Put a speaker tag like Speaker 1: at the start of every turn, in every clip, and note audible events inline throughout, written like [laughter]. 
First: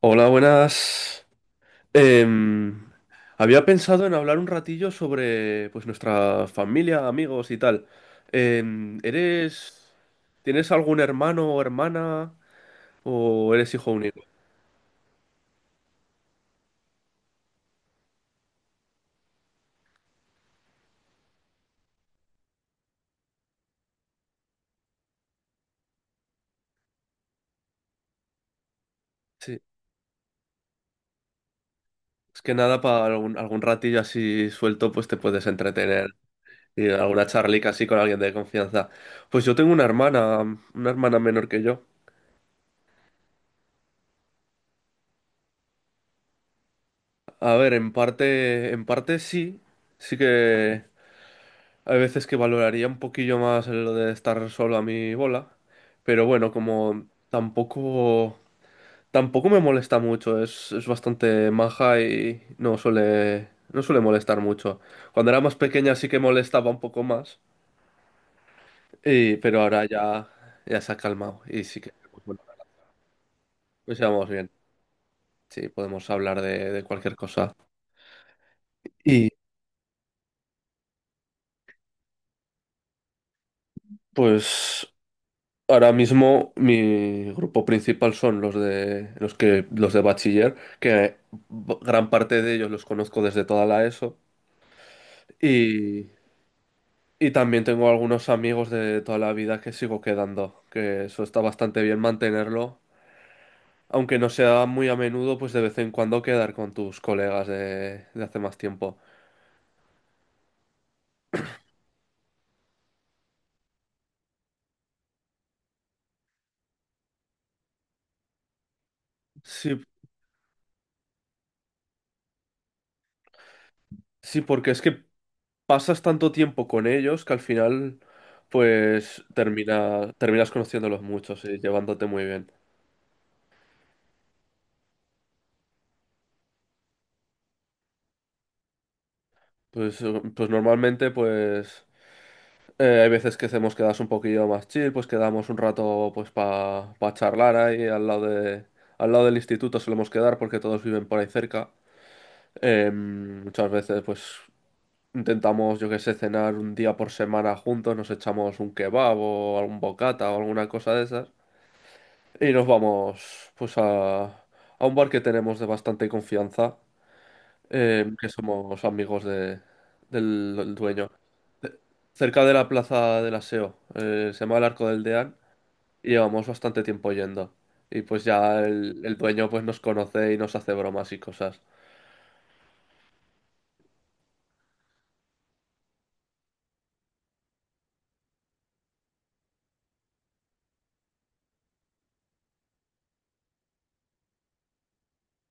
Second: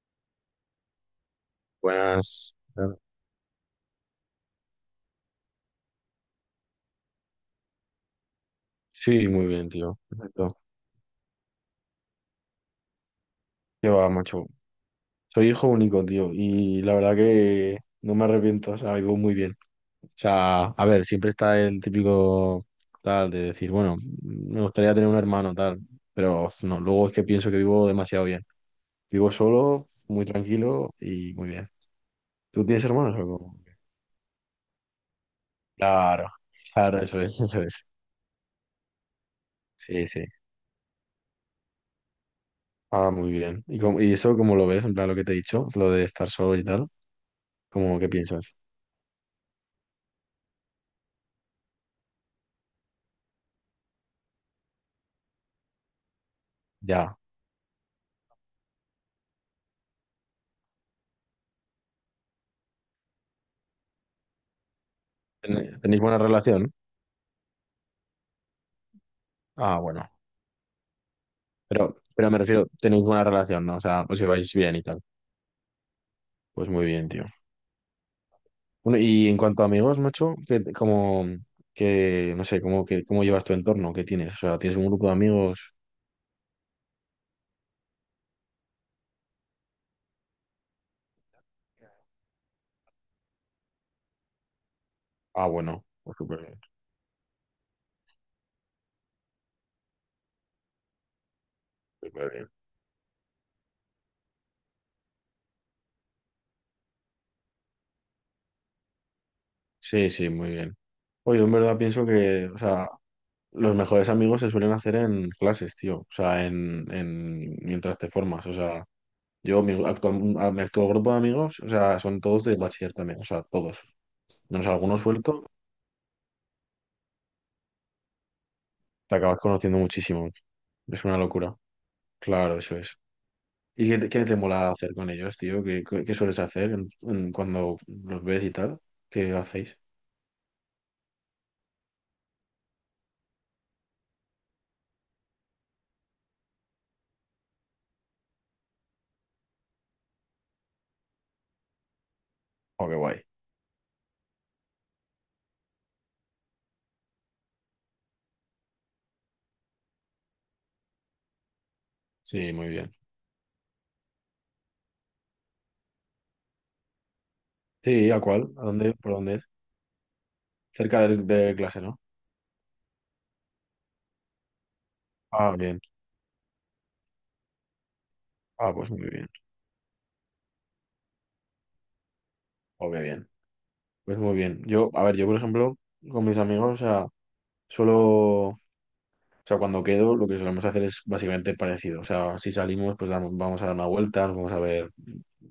Speaker 1: Hola, buenas.
Speaker 2: Buenas.
Speaker 1: Em, Había pensado en hablar un ratillo sobre pues nuestra familia, amigos y tal.
Speaker 2: Sí, muy bien,
Speaker 1: ¿Eres,
Speaker 2: tío. Perfecto.
Speaker 1: tienes algún hermano o hermana o eres
Speaker 2: Qué
Speaker 1: hijo
Speaker 2: va,
Speaker 1: único?
Speaker 2: macho. Soy hijo único, tío. Y la verdad que no me arrepiento. O sea, vivo muy bien. O sea, a ver, siempre está el típico tal de decir, bueno, me gustaría tener un hermano, tal. Pero no, luego es que pienso que vivo demasiado bien. Vivo
Speaker 1: Sí,
Speaker 2: solo, muy tranquilo y muy bien.
Speaker 1: es que
Speaker 2: ¿Tú
Speaker 1: nada,
Speaker 2: tienes
Speaker 1: para
Speaker 2: hermanos o cómo?
Speaker 1: algún ratillo así suelto, pues te puedes entretener
Speaker 2: Claro,
Speaker 1: y
Speaker 2: claro, eso
Speaker 1: alguna
Speaker 2: es, [laughs] eso
Speaker 1: charlica así
Speaker 2: es.
Speaker 1: con alguien de confianza. Pues yo tengo
Speaker 2: Sí, sí.
Speaker 1: una hermana menor que yo.
Speaker 2: Ah, muy bien. ¿Y, y eso cómo lo ves? En plan, lo que te he dicho, lo de estar solo y tal.
Speaker 1: A ver,
Speaker 2: ¿Cómo qué piensas?
Speaker 1: en parte sí, sí que. Hay veces que valoraría un poquillo más el de estar solo a mi bola, pero bueno, como
Speaker 2: Ya.
Speaker 1: tampoco, tampoco me molesta mucho, es bastante maja y no suele, no suele molestar mucho. Cuando era más
Speaker 2: ¿Ten-
Speaker 1: pequeña
Speaker 2: ¿Tenéis
Speaker 1: sí que
Speaker 2: buena relación?
Speaker 1: molestaba un poco más, pero
Speaker 2: Ah,
Speaker 1: ahora
Speaker 2: bueno.
Speaker 1: ya, ya se ha calmado y sí
Speaker 2: Pero,
Speaker 1: que pues
Speaker 2: pero me
Speaker 1: bueno,
Speaker 2: refiero, tenéis buena relación, ¿no? O
Speaker 1: nos
Speaker 2: sea, os
Speaker 1: llevamos bien,
Speaker 2: lleváis bien y tal.
Speaker 1: sí, podemos hablar
Speaker 2: Pues
Speaker 1: de
Speaker 2: muy bien,
Speaker 1: cualquier
Speaker 2: tío.
Speaker 1: cosa.
Speaker 2: Bueno, y
Speaker 1: Y
Speaker 2: en cuanto a amigos, macho, que como que no sé, cómo que cómo llevas tu entorno, ¿qué tienes? O sea, ¿tienes un
Speaker 1: pues
Speaker 2: grupo de amigos?
Speaker 1: ahora mismo mi grupo principal son los de los de bachiller, que gran parte de ellos los conozco desde toda la ESO
Speaker 2: Ah, bueno,
Speaker 1: y,
Speaker 2: pues súper bien,
Speaker 1: y también tengo algunos amigos de toda la vida que sigo quedando, que eso está bastante bien
Speaker 2: súper bien.
Speaker 1: mantenerlo, aunque no sea muy a menudo, pues de vez en cuando quedar con tus colegas de hace más tiempo.
Speaker 2: Sí, sí, muy bien. Oye, en verdad pienso que, o sea, los mejores amigos se suelen hacer en clases, tío. O sea, en mientras te formas. O sea, Yo, mi
Speaker 1: Sí,
Speaker 2: actual, mi actual grupo de amigos, o sea, son todos de bachiller también, o sea, todos.
Speaker 1: sí,
Speaker 2: Menos
Speaker 1: porque es
Speaker 2: algunos
Speaker 1: que
Speaker 2: suelto,
Speaker 1: pasas tanto tiempo con ellos que al final
Speaker 2: te
Speaker 1: pues
Speaker 2: acabas conociendo muchísimo.
Speaker 1: terminas conociéndolos
Speaker 2: Es una
Speaker 1: muchos
Speaker 2: locura.
Speaker 1: y llevándote muy bien.
Speaker 2: Claro, eso es. ¿Y qué te mola hacer con ellos, tío? ¿Qué sueles hacer en cuando los ves y tal? ¿Qué hacéis?
Speaker 1: Pues, pues normalmente, pues hay veces que hacemos quedas un poquillo más chill, pues quedamos un rato pues para charlar ahí al lado de, al lado del instituto solemos quedar porque todos viven por ahí cerca.
Speaker 2: Oh, qué guay.
Speaker 1: Muchas veces pues intentamos, yo que sé, cenar un día por semana juntos, nos echamos un kebab o algún bocata o alguna cosa de esas y
Speaker 2: Sí,
Speaker 1: nos
Speaker 2: muy bien.
Speaker 1: vamos pues a un bar que tenemos de bastante confianza,
Speaker 2: Sí, ¿a
Speaker 1: que
Speaker 2: cuál? ¿A
Speaker 1: somos
Speaker 2: dónde? ¿Por
Speaker 1: amigos
Speaker 2: dónde es?
Speaker 1: de, del
Speaker 2: Cerca
Speaker 1: dueño.
Speaker 2: de clase, ¿no?
Speaker 1: Cerca de la plaza del Aseo, se llama el Arco del Deán,
Speaker 2: Ah, bien.
Speaker 1: y llevamos bastante tiempo yendo. Y pues ya
Speaker 2: Ah, pues muy
Speaker 1: el
Speaker 2: bien.
Speaker 1: dueño pues nos conoce y nos hace bromas y cosas.
Speaker 2: Oh, qué bien. Pues muy bien. Yo, a ver, yo, por ejemplo, con mis amigos, o sea, solo. O sea, cuando quedo, lo que solemos hacer es básicamente parecido. O sea, si salimos, pues vamos a dar una vuelta, nos vamos a ver,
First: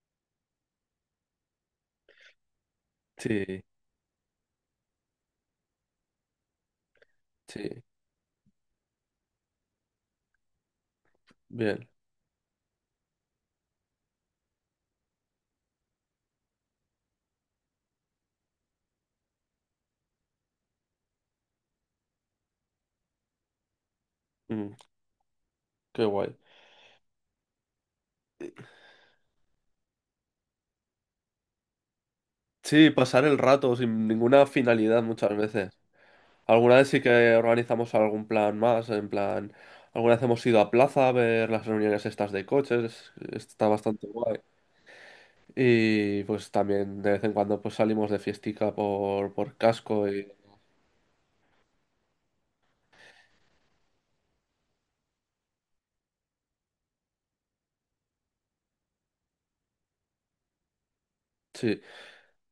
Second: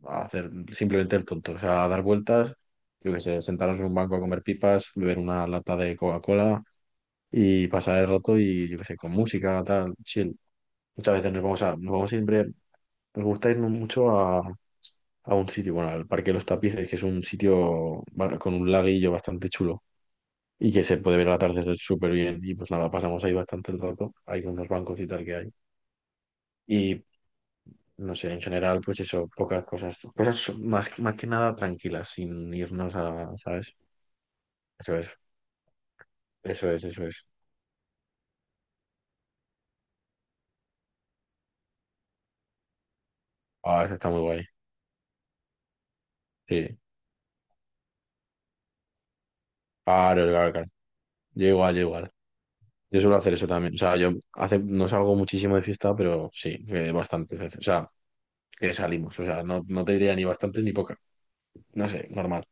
Speaker 2: a hacer simplemente el tonto. O sea, a dar vueltas, yo qué sé,
Speaker 1: Sí.
Speaker 2: sentarnos en un banco a comer pipas, beber una lata de Coca-Cola y
Speaker 1: Sí,
Speaker 2: pasar el rato y, yo qué sé, con música, tal, chill. Muchas veces
Speaker 1: bien.
Speaker 2: nos vamos siempre, nos gusta irnos mucho a, un sitio, bueno, al Parque de los Tapices, que es un sitio con un laguillo bastante chulo y que se puede ver la tarde súper bien. Y pues nada, pasamos ahí bastante el rato, hay unos
Speaker 1: Mm,
Speaker 2: bancos y tal que hay.
Speaker 1: qué guay.
Speaker 2: Y no sé, en general, pues eso, pocas cosas, cosas más, más que nada tranquilas, sin
Speaker 1: Sí,
Speaker 2: irnos
Speaker 1: pasar
Speaker 2: a,
Speaker 1: el rato
Speaker 2: ¿sabes?
Speaker 1: sin ninguna
Speaker 2: Eso
Speaker 1: finalidad
Speaker 2: es,
Speaker 1: muchas veces.
Speaker 2: eso
Speaker 1: Alguna
Speaker 2: es,
Speaker 1: vez sí
Speaker 2: eso es.
Speaker 1: que organizamos algún plan más, en plan, alguna vez hemos ido a plaza a ver las reuniones estas de coches, está
Speaker 2: Ah, eso
Speaker 1: bastante
Speaker 2: está muy
Speaker 1: guay.
Speaker 2: guay.
Speaker 1: Y pues
Speaker 2: Sí.
Speaker 1: también de vez en cuando pues salimos de fiestica por casco
Speaker 2: Claro,
Speaker 1: y
Speaker 2: claro, claro. Yo igual, yo igual. Yo suelo hacer eso también. O sea, no salgo muchísimo de fiesta, pero sí, bastantes veces. O sea, que salimos. O sea, no, no te diría ni bastantes ni pocas.
Speaker 1: sí.
Speaker 2: No sé, normal.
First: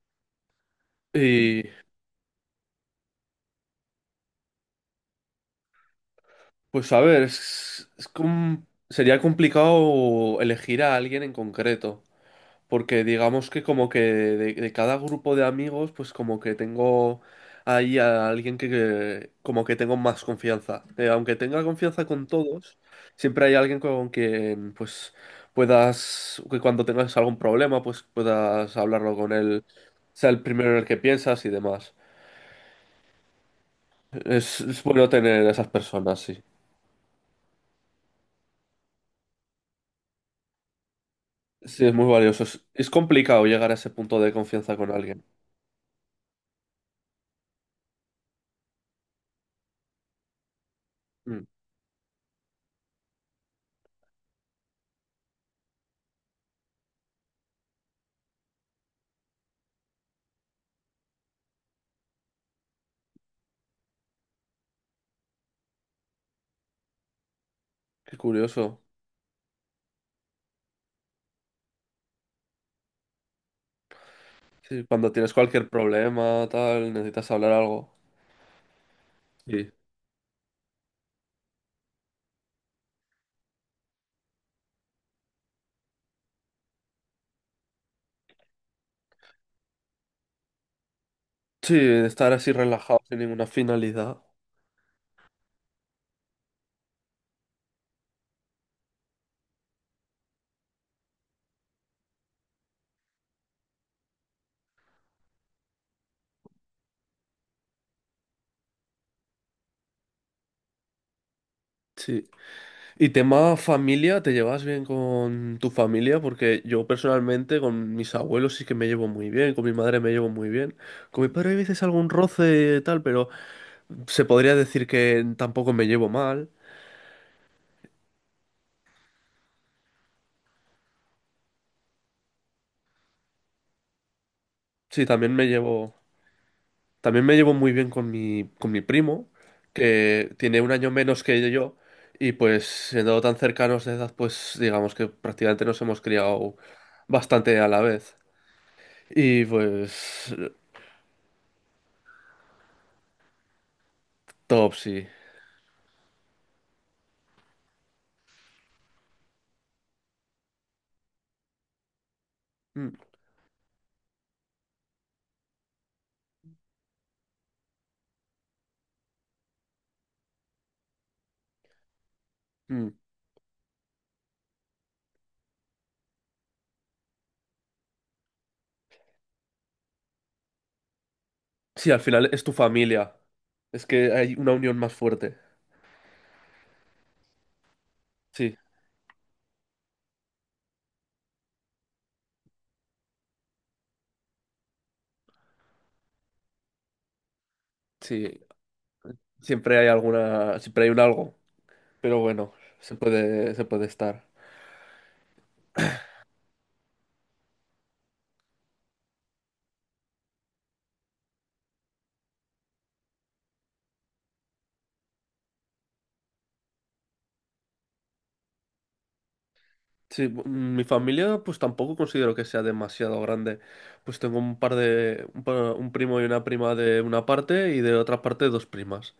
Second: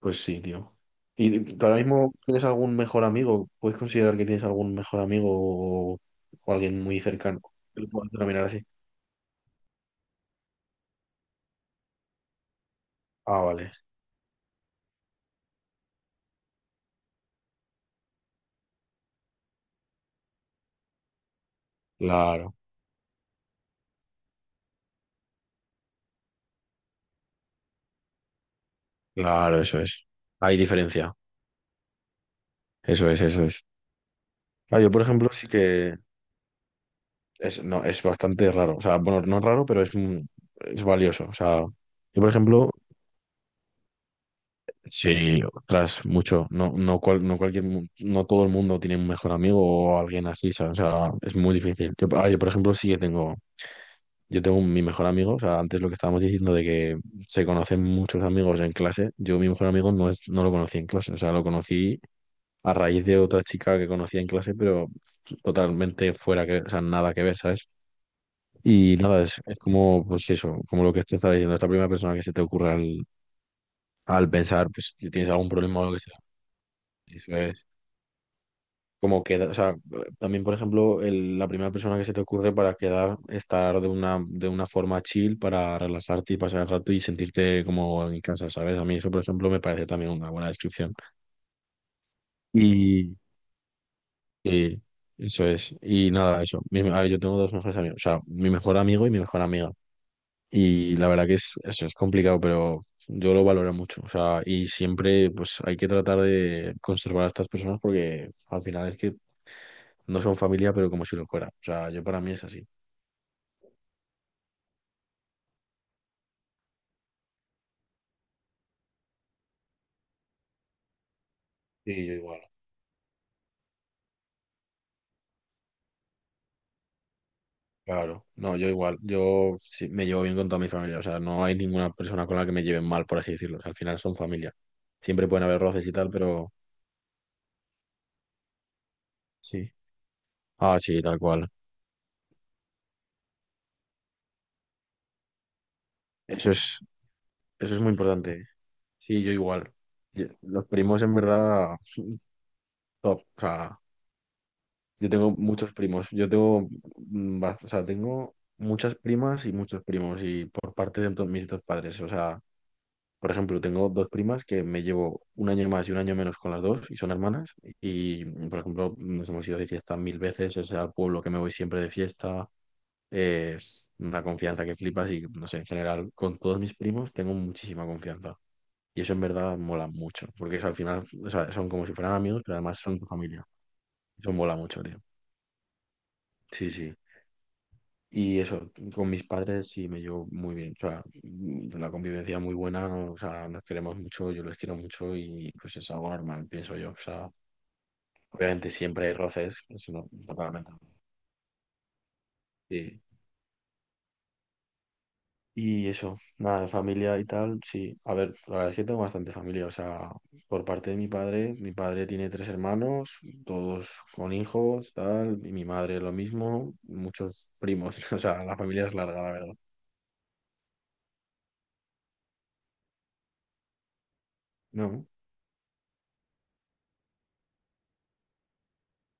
Speaker 2: Pues sí, tío. ¿Y
Speaker 1: Y
Speaker 2: tú ahora mismo tienes algún mejor amigo? ¿Puedes considerar que tienes algún mejor amigo o, o alguien
Speaker 1: pues a
Speaker 2: muy
Speaker 1: ver,
Speaker 2: cercano que lo
Speaker 1: es
Speaker 2: puedas denominar así?
Speaker 1: sería complicado elegir a alguien en concreto, porque
Speaker 2: Ah,
Speaker 1: digamos que
Speaker 2: vale.
Speaker 1: como que de cada grupo de amigos, pues como que tengo ahí a alguien que como que tengo más confianza. Aunque tenga confianza con
Speaker 2: Claro,
Speaker 1: todos, siempre hay alguien con quien pues puedas, que cuando tengas algún problema, pues puedas hablarlo con
Speaker 2: claro,
Speaker 1: él,
Speaker 2: eso es.
Speaker 1: sea el
Speaker 2: Hay
Speaker 1: primero en el que
Speaker 2: diferencia.
Speaker 1: piensas y demás.
Speaker 2: Eso es, eso es. Ah,
Speaker 1: Es
Speaker 2: yo, por
Speaker 1: bueno
Speaker 2: ejemplo,
Speaker 1: tener
Speaker 2: sí
Speaker 1: esas
Speaker 2: que
Speaker 1: personas, sí.
Speaker 2: es, no, es bastante raro. O sea, bueno, no es raro, pero es valioso. O sea,
Speaker 1: Sí, es muy
Speaker 2: yo, por
Speaker 1: valioso.
Speaker 2: ejemplo,
Speaker 1: Es complicado llegar a ese punto de confianza con alguien.
Speaker 2: sí, tras mucho, no, no, no cualquier, no todo el mundo tiene un mejor amigo o alguien así, ¿sabes? O sea, es
Speaker 1: Mm,
Speaker 2: muy difícil. Yo, por ejemplo, sí que tengo, yo tengo mi mejor amigo, o sea, antes lo que estábamos diciendo de que se conocen muchos amigos en clase, yo mi mejor amigo no lo conocí en clase, o sea, lo conocí a raíz de otra chica que conocía en clase, pero totalmente fuera que, o sea, nada que ver, ¿sabes?
Speaker 1: qué curioso.
Speaker 2: Y nada, es como, pues eso, como lo que te estaba diciendo, es la primera persona que se te ocurre al pensar,
Speaker 1: Sí,
Speaker 2: pues, si
Speaker 1: cuando
Speaker 2: tienes
Speaker 1: tienes
Speaker 2: algún
Speaker 1: cualquier
Speaker 2: problema o lo que sea.
Speaker 1: problema, tal, necesitas
Speaker 2: Eso
Speaker 1: hablar
Speaker 2: es
Speaker 1: algo.
Speaker 2: como queda, o
Speaker 1: Sí.
Speaker 2: sea, también, por ejemplo, la primera persona que se te ocurre para quedar, estar de una forma chill, para relajarte y pasar el rato y sentirte como en casa, ¿sabes? A mí eso, por ejemplo, me parece también una buena descripción.
Speaker 1: Sí, estar así relajado sin ninguna finalidad.
Speaker 2: Y eso es. Y nada, eso. A ver, yo tengo dos mejores amigos. O sea, mi mejor amigo y mi mejor amiga. Y la verdad que eso es complicado, pero yo lo valoro mucho. O sea, y siempre pues hay que tratar de conservar a estas personas porque al final es que no son familia, pero como si lo fuera. O sea, yo para
Speaker 1: Sí.
Speaker 2: mí es así.
Speaker 1: Y tema familia, ¿te llevas bien con tu familia? Porque yo personalmente con mis abuelos sí que me llevo muy bien, con mi madre me llevo muy bien. Con mi padre hay veces
Speaker 2: Y
Speaker 1: algún
Speaker 2: yo igual.
Speaker 1: roce y tal, pero se podría decir que tampoco me llevo mal.
Speaker 2: Claro. No, yo igual. Yo sí, me llevo bien con toda mi familia. O sea, no hay ninguna persona con la que me lleven mal, por así decirlo. O sea, al final son familia.
Speaker 1: Sí,
Speaker 2: Siempre
Speaker 1: también
Speaker 2: pueden
Speaker 1: me
Speaker 2: haber roces y
Speaker 1: llevo.
Speaker 2: tal, pero
Speaker 1: También me llevo muy bien con mi primo,
Speaker 2: sí.
Speaker 1: que tiene un
Speaker 2: Ah,
Speaker 1: año
Speaker 2: sí, tal
Speaker 1: menos que
Speaker 2: cual.
Speaker 1: yo, y pues siendo tan cercanos de edad, pues digamos que prácticamente nos hemos
Speaker 2: Eso
Speaker 1: criado
Speaker 2: es.
Speaker 1: bastante a
Speaker 2: Eso es
Speaker 1: la
Speaker 2: muy
Speaker 1: vez.
Speaker 2: importante. Sí, yo
Speaker 1: Y
Speaker 2: igual.
Speaker 1: pues,
Speaker 2: Los primos en verdad, [laughs] top. O sea,
Speaker 1: top, sí.
Speaker 2: yo tengo muchos primos. Yo tengo, mm, ba- o sea, tengo muchas primas y muchos primos y por parte de mis dos padres. O sea,
Speaker 1: Mm,
Speaker 2: por ejemplo, tengo dos primas que me llevo un año más y un año menos con las dos y son hermanas. Y, por ejemplo, nos hemos ido de fiesta mil veces. Es al pueblo que me voy siempre de fiesta.
Speaker 1: mm.
Speaker 2: Es una confianza que flipas y, no sé, en general, con todos mis primos tengo muchísima confianza. Y eso en verdad mola mucho, porque eso, al final o sea, son como
Speaker 1: Sí,
Speaker 2: si
Speaker 1: al
Speaker 2: fueran
Speaker 1: final
Speaker 2: amigos,
Speaker 1: es tu
Speaker 2: pero además son tu
Speaker 1: familia.
Speaker 2: familia.
Speaker 1: Es que
Speaker 2: Eso
Speaker 1: hay una
Speaker 2: mola
Speaker 1: unión
Speaker 2: mucho,
Speaker 1: más
Speaker 2: tío.
Speaker 1: fuerte.
Speaker 2: Sí, sí. Y
Speaker 1: Sí,
Speaker 2: eso, con mis padres sí me llevo muy bien. O sea, la convivencia muy buena, o sea, nos queremos mucho, yo les quiero mucho y pues es algo normal, pienso yo. O sea,
Speaker 1: sí.
Speaker 2: obviamente siempre hay roces,
Speaker 1: Siempre hay
Speaker 2: eso no,
Speaker 1: alguna,
Speaker 2: totalmente.
Speaker 1: siempre hay un algo. Pero bueno,
Speaker 2: Sí.
Speaker 1: se puede estar.
Speaker 2: Y eso, nada, de familia y tal, sí. A ver, la verdad es que tengo bastante familia. O sea, por parte de mi padre tiene tres hermanos, todos con hijos, tal, y mi madre lo mismo, muchos primos. [laughs] O sea, la familia es larga, la verdad.
Speaker 1: Sí, mi familia pues tampoco considero que sea demasiado grande. Pues tengo un par
Speaker 2: No,
Speaker 1: de, un primo y una prima de una parte y de otra parte dos primas.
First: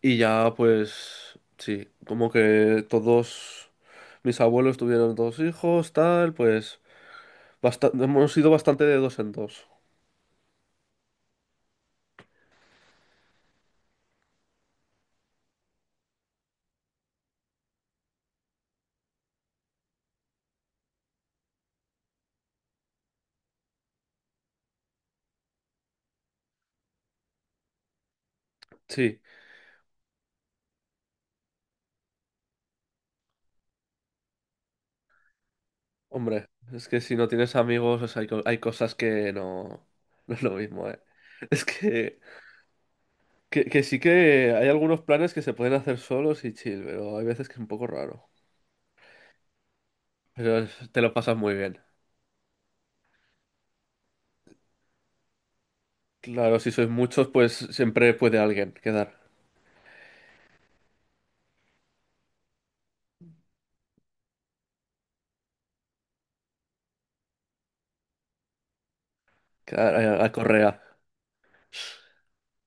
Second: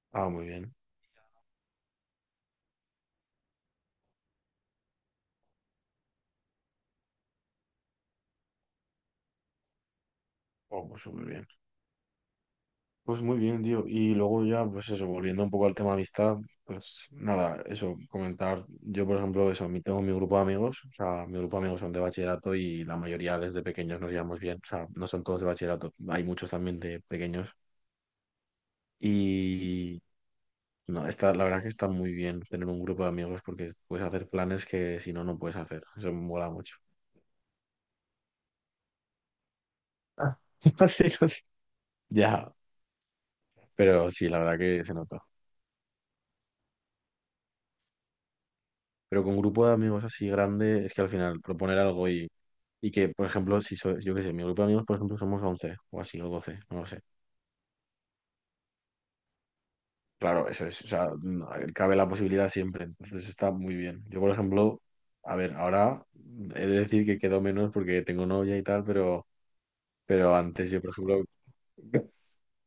Speaker 1: Y
Speaker 2: muy
Speaker 1: ya
Speaker 2: bien.
Speaker 1: pues sí, como que todos mis abuelos tuvieron dos hijos, tal, pues hemos sido bastante de dos en dos.
Speaker 2: Oh, pues muy bien. Pues muy bien, tío. Y luego ya, pues eso, volviendo un poco al tema amistad, pues nada, eso, comentar. Yo, por ejemplo, eso, tengo mi grupo de amigos, o sea, mi grupo de amigos son de bachillerato y la mayoría desde pequeños nos llevamos bien, o sea, no son todos de bachillerato, hay muchos también de pequeños.
Speaker 1: Sí,
Speaker 2: Y no, la verdad que está muy bien tener un grupo de amigos porque puedes hacer planes que si no, no puedes hacer. Eso me
Speaker 1: hombre,
Speaker 2: mola mucho.
Speaker 1: es que si no tienes amigos, o sea, hay, hay cosas que no, [laughs] no
Speaker 2: Ah.
Speaker 1: es lo mismo,
Speaker 2: [laughs]
Speaker 1: ¿eh?
Speaker 2: Sí, no sé.
Speaker 1: [laughs] Es que
Speaker 2: Ya,
Speaker 1: Que, que sí
Speaker 2: pero sí, la
Speaker 1: que
Speaker 2: verdad
Speaker 1: hay
Speaker 2: que se
Speaker 1: algunos
Speaker 2: nota.
Speaker 1: planes que se pueden hacer solos y chill, pero hay veces que es un poco raro.
Speaker 2: Pero con grupo de amigos así
Speaker 1: Pero
Speaker 2: grande,
Speaker 1: es-
Speaker 2: es
Speaker 1: te
Speaker 2: que al
Speaker 1: lo pasas
Speaker 2: final
Speaker 1: muy bien.
Speaker 2: proponer algo y, que, por ejemplo, si soy, yo qué sé, mi grupo de amigos, por ejemplo, somos 11 o así, o
Speaker 1: Claro,
Speaker 2: 12
Speaker 1: si
Speaker 2: no lo
Speaker 1: sois
Speaker 2: sé.
Speaker 1: muchos, pues siempre puede alguien quedar,
Speaker 2: Claro, eso es, o sea, no, cabe la posibilidad siempre, entonces está muy bien. Yo, por ejemplo, a ver, ahora he de decir que quedo menos porque tengo novia y tal, pero,
Speaker 1: quedar a
Speaker 2: pero antes
Speaker 1: correa.
Speaker 2: yo, por ejemplo, [laughs]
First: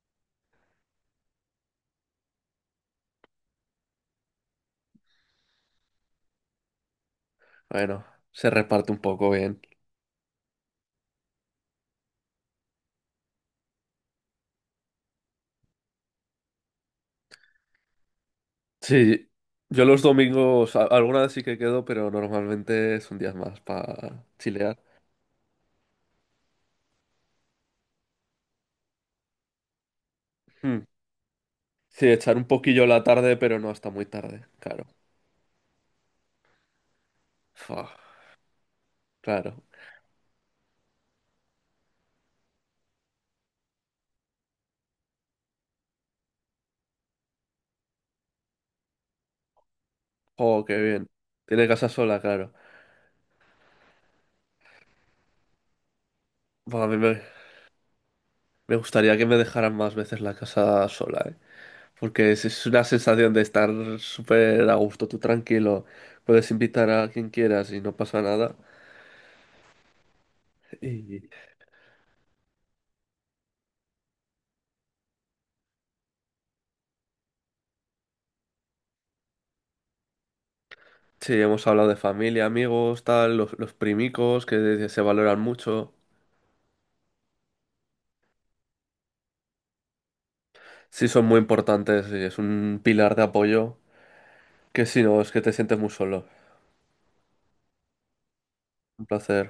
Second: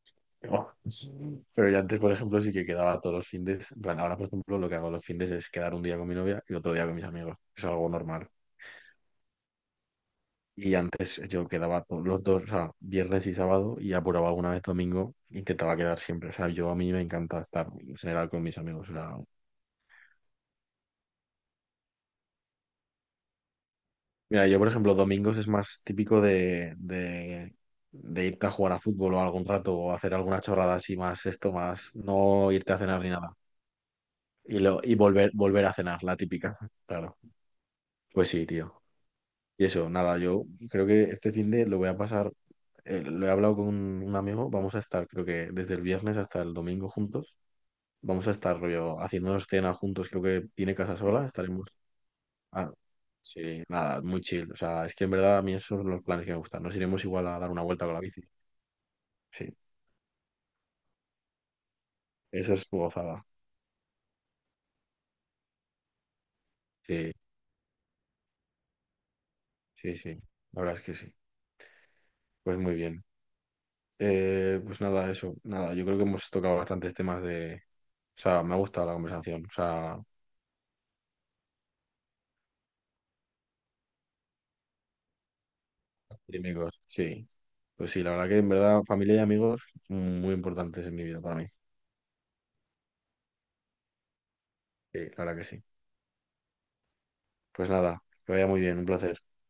Speaker 2: pero yo antes, por ejemplo, sí que quedaba todos los findes, en plan, ahora, por ejemplo, lo que hago los findes es quedar un día con mi novia y otro día con mis amigos, es algo
Speaker 1: Bueno,
Speaker 2: normal.
Speaker 1: se reparte un poco bien.
Speaker 2: Y antes yo quedaba los dos, o sea, viernes y sábado y apuraba alguna vez domingo, intentaba quedar siempre. O sea, yo a mí me encanta estar en general con mis amigos. O sea,
Speaker 1: Sí, yo los domingos, alguna vez sí que quedo, pero normalmente es un día más para
Speaker 2: mira, yo por
Speaker 1: chilear.
Speaker 2: ejemplo, domingos es más típico de irte a jugar a fútbol o algún rato o hacer alguna chorrada
Speaker 1: Hmm.
Speaker 2: así más esto, más
Speaker 1: Sí, echar un
Speaker 2: no irte a
Speaker 1: poquillo
Speaker 2: cenar
Speaker 1: la
Speaker 2: ni nada.
Speaker 1: tarde, pero no hasta muy tarde,
Speaker 2: Y, lo,
Speaker 1: claro.
Speaker 2: y volver a cenar, la típica, claro.
Speaker 1: Fua,
Speaker 2: Pues sí, tío.
Speaker 1: claro.
Speaker 2: Y eso, nada, yo creo que este fin de lo voy a pasar, lo he hablado con un amigo, vamos a estar creo que desde el viernes hasta el domingo juntos. Vamos a estar rollo haciéndonos cena juntos, creo que
Speaker 1: Oh,
Speaker 2: tiene
Speaker 1: qué
Speaker 2: casa
Speaker 1: bien.
Speaker 2: sola, estaremos.
Speaker 1: Tiene casa sola, claro.
Speaker 2: Ah, sí, nada, muy chill. O sea, es que en verdad a mí esos son los planes que me gustan. Nos
Speaker 1: Buah, a mí
Speaker 2: iremos
Speaker 1: me-
Speaker 2: igual a dar una vuelta con la bici.
Speaker 1: Me gustaría que me
Speaker 2: Sí,
Speaker 1: dejaran más veces la casa sola, ¿eh? Porque
Speaker 2: eso
Speaker 1: es
Speaker 2: es
Speaker 1: una
Speaker 2: gozada.
Speaker 1: sensación de estar súper a gusto, tú tranquilo, puedes invitar a
Speaker 2: Sí,
Speaker 1: quien quieras y no pasa nada.
Speaker 2: sí, sí. La verdad es que sí.
Speaker 1: Y
Speaker 2: Pues muy bien. Pues nada, eso, nada. Yo creo que hemos tocado bastantes temas de. O sea, me ha gustado la conversación. O sea,
Speaker 1: sí, hemos hablado de familia, amigos, tal, los primicos que se valoran mucho.
Speaker 2: amigos. Sí. Pues sí, la verdad que en verdad familia y amigos muy importantes en mi
Speaker 1: Sí,
Speaker 2: vida
Speaker 1: son
Speaker 2: para
Speaker 1: muy
Speaker 2: mí.
Speaker 1: importantes y es un pilar de apoyo que
Speaker 2: Sí,
Speaker 1: si no,
Speaker 2: la
Speaker 1: es
Speaker 2: verdad
Speaker 1: que
Speaker 2: que
Speaker 1: te
Speaker 2: sí.
Speaker 1: sientes muy solo.
Speaker 2: Pues nada, que vaya muy bien, un
Speaker 1: Un
Speaker 2: placer.
Speaker 1: placer.